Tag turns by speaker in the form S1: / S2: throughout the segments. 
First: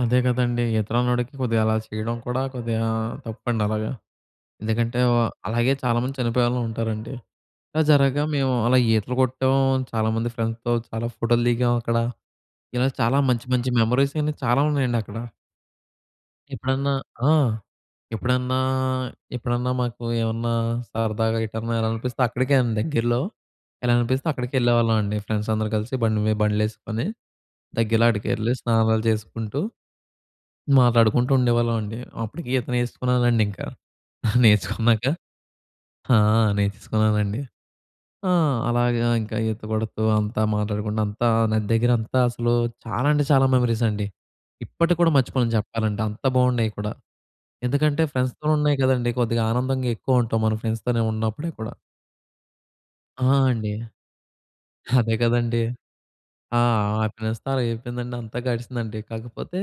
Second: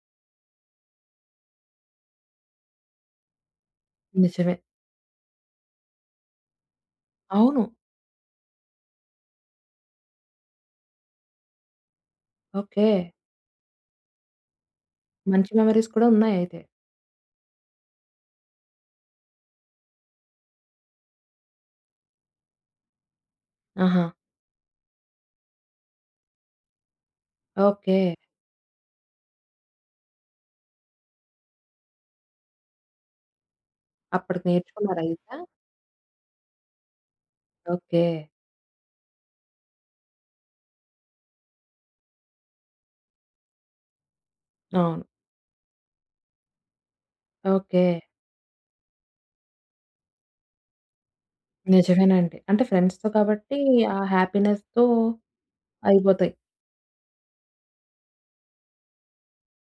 S1: అదే కదండీ! ఈత రానోడికి కొద్దిగా అలా చేయడం కూడా కొద్దిగా తప్పండలాగా.
S2: నిజమే.
S1: ఎందుకంటే, అలాగే చాలా మంది చనిపోయేన వాళ్ళుంటారండి.
S2: అవును.
S1: ఇలా జరగగా మేము అలా ఈతలు కొట్టాం. చాలా మంది ఫ్రెండ్స్‌తో చాలా ఫోటోలు దిగాం అక్కడ.
S2: ఓకే.
S1: ఇలా చాలా మంచి, మంచి మెమోరీస్ అన్ని చాలా ఉన్నాయండక్కడ.
S2: మంచి మెమోరీస్ కూడా ఉన్నాయయితే.
S1: ఎప్పుడన్నా ఆ! ఎప్పుడన్నా ఎప్పుడన్నా మాకు ఏమన్నా సరదాగా ఎటన్నా ఎల్లాలనిపిస్తే అక్కడికే అండి దగ్గరలో.
S2: ఆహా!
S1: ఎల్లాలనిపిస్తే అక్కడికే ఎళ్ళేవాళ్ళమండి ఫ్రెండ్స్ అందరూ కలిసి బండి మీద బండ్లు ఏసుకొని,
S2: ఓకే.
S1: దగ్గరలో ఆడికెళ్లి స్నానాలు చేసుకుంటూ, మాట్లాడుకుంటూ ఉండేవాళ్ళమండి. అప్పటికి ఈత నేర్చుకున్నానండింకా.
S2: అప్పటికి నేర్చుకున్నారా
S1: నేర్చుకున్నాక
S2: అయితే?
S1: ఆ! నేర్చేసున్నానండి.
S2: ఓకే.
S1: ఆ! అలాగే ఇంకా ఈత కొడుతూ అంతా మాట్లాడుకుంటూ అంతా నది దగ్గరంతా అసలు చాలా అంటే చాలా మెమోరీస్ అండి. ఇప్పటికి
S2: అవును.
S1: కూడా మర్చిపోలేను చెప్పాలంటే. అంత బాగున్నాయి కూడా.
S2: ఓకే.
S1: ఎందుకంటే, ఫ్రెండ్స్‌‌తో ఉన్నాయి కదండీ! కొద్దిగా ఆనందంగా ఎక్కువుంటాం మన ఫ్రెండ్స్‌తో ఉన్నప్పుడే కూడా.
S2: నిజమేనండి. అంటే ఫ్రెండ్స్‌తో
S1: ఆ!
S2: కాబట్టి,
S1: అండి.
S2: ఆ హ్యాపీనెస్‌తో
S1: అదే కదండీ!
S2: అయిపోతాయి.
S1: ఆ హ్యాపీనెస్‌తో అలాగైపోయిందండి. అంతా గడిచిందండి. కాకపోతే,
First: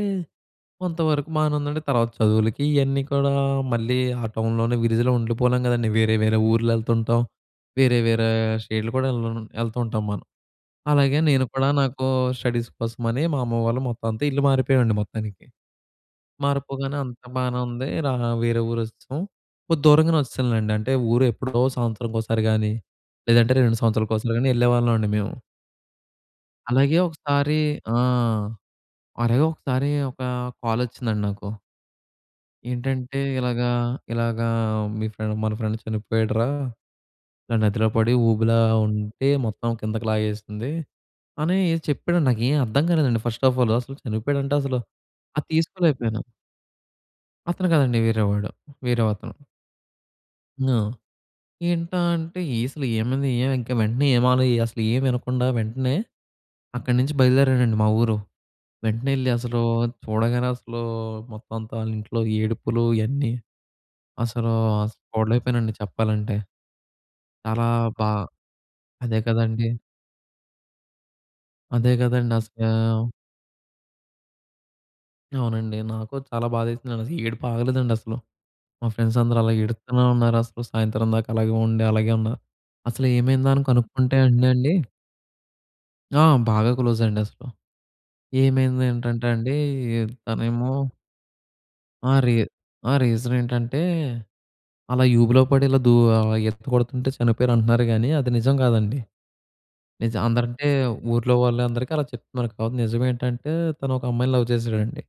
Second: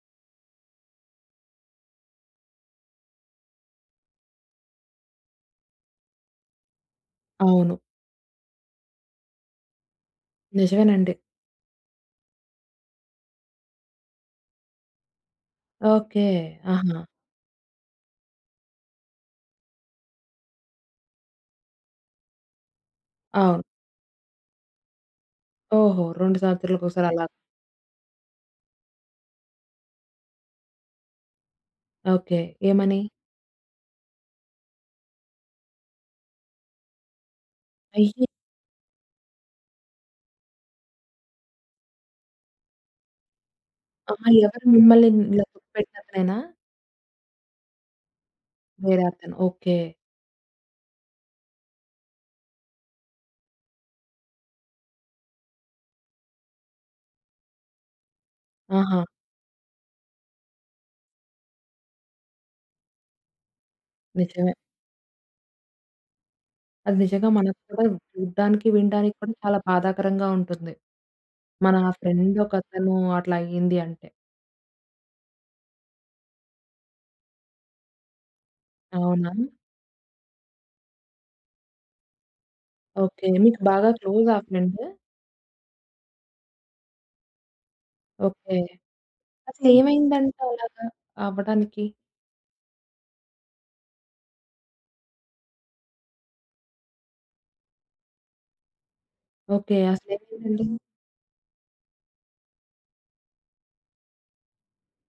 S1: కొంతవరకు బానే ఉందండి. తర్వాత చదువులకి ఇయన్నీ కూడా మళ్ళీ ఆ టౌన్‌లోనే విలేజ్‌లో ఉండిపోలేం కదండీ! వేరే, వేరే ఊర్లెళ్తుంటాం.
S2: అవును.
S1: వేరే, వేరే స్టేటులు కూడా ఎల్ ఎళ్తూ ఉంటాం మనం.
S2: నిజమేనండి.
S1: అలాగే నేను కూడా నాకు స్టడీస్ కోసంమని మా అమ్మ వాళ్ళు మొత్తం అంతా ఇల్లు మారిపోయామండి మొత్తానికి.
S2: ఓకే.
S1: మారిపోగానే
S2: ఆహా!
S1: అంత బానే ఉంది. ఇలా వేరే ఊరొచ్చెసాం. కొద్ది దూరంగానే వచ్చేసాంలెండి. అంటే ఊరెప్పుడో సంవత్సరానికొకసారి గానీ, లేదంటే
S2: అవును.
S1: 2 సంవత్సరాలకొకసారి గానీ ఎళ్ళేవాళ్ళమండి మేము.
S2: ఓహో! 2
S1: అలాగే
S2: సంవత్సరాలకొకసారి అలాగా.
S1: ఒకసారి ఆ! అరే! ఒకసారి ఒక కాలొచ్చిందండి నాకు.
S2: ఓకే. ఏమని?
S1: ఏంటంటే, ఇలాగా ఇలాగా మీ ఫ్రెండ్ మన ఫ్రెండ్ చనిపోయాడురా! ఇలా నదిలో పడి
S2: అయ్యి
S1: ఊబిలా ఉంటే మొత్తం కిందకి లాగేసింది, అని ఏదో చెప్పాడండి. నాకేం అర్థం కాలేదండి. ఫస్ట్ ఆఫ్ ఆల్ అసలు
S2: ఆహా!
S1: చనిపోయాడంటే
S2: ఎవరు
S1: అసలు
S2: మిమ్మల్ని ఇలా
S1: అది తీసుకోలేకపోయాను.
S2: తొక్కుపెట్టినతనేనా?
S1: అతను కాదండీ. వేరేవాడు.
S2: వేరే
S1: వేరే అతను.
S2: అతను. ఓకే.
S1: హ్మ్. ఏంటా అంటే, ఏ అసలేమైంది? ఏం ఇంకా వెంటనే ఏమాలో అసలు ఏం వినకుండా వెంటనే అక్కడి నుంచి బయలుదేరానండి మా ఊరు.
S2: ఆహా!
S1: వెంటనే ఎళ్లి అసలు చూడగానే అసలు మొత్తం అంతా ఆళ్ళింట్లో ఏడుపులు ఇయన్నీ అసలు
S2: నిజమే.
S1: అసలు చూడలేకపోయానండి చెప్పాలంటే.
S2: అది నిజంగా మనకు
S1: చాలా
S2: కూడా
S1: బా
S2: చూడడానికి, వినడానికి
S1: అదే
S2: కూడా చాలా
S1: కదండీ!
S2: బాధాకరంగా ఉంటుంది. మన
S1: అదే కదండీ
S2: ఫ్రెండ్ ఒకతను
S1: అసలు!
S2: అట్లా అయ్యింది అంటే.
S1: అవునండి. నాకు చాలా బాధేసిందసలు. ఏడుపాగలేదండి అసలు. మా ఫ్రెండ్స్
S2: అవునా!
S1: అందరూ అలా ఏడుత్తునే ఉన్నారసలు సాయంత్రం దాకా. అలాగే ఉండి అలాగే ఉన్నారు.
S2: ఓకే.
S1: అసలేమైందా
S2: మీకు
S1: అని
S2: బాగా
S1: కనుక్కుంటే
S2: క్లోజా ఆ
S1: అండండి
S2: ఫ్రెండు?
S1: ఆ! బాగా క్లోజండసలు.
S2: ఓకే.
S1: ఏమైందనంటే అండి
S2: అసలేమైందంట
S1: తనేమో
S2: అలాగా అవ్వడానికి?
S1: ఆ! రీ ఆ! రీజనేంటంటే, అలా ఊబిలో పడి ఇలా దూ ఆహ్, ఈత కొడుతుంటే చనిపోయారంటున్నారు కానీ అది నిజం కాదండి.
S2: ఓకే.
S1: నిజం
S2: అసలేమైందండి?
S1: అందరంటే ఊర్లో వాళ్ళందరికి అలా చెప్తున్నారు కావచ్చు. కానీ నిజమేంటంటే, తను ఒక అమ్మాయిని లవ్ చేసాడండి.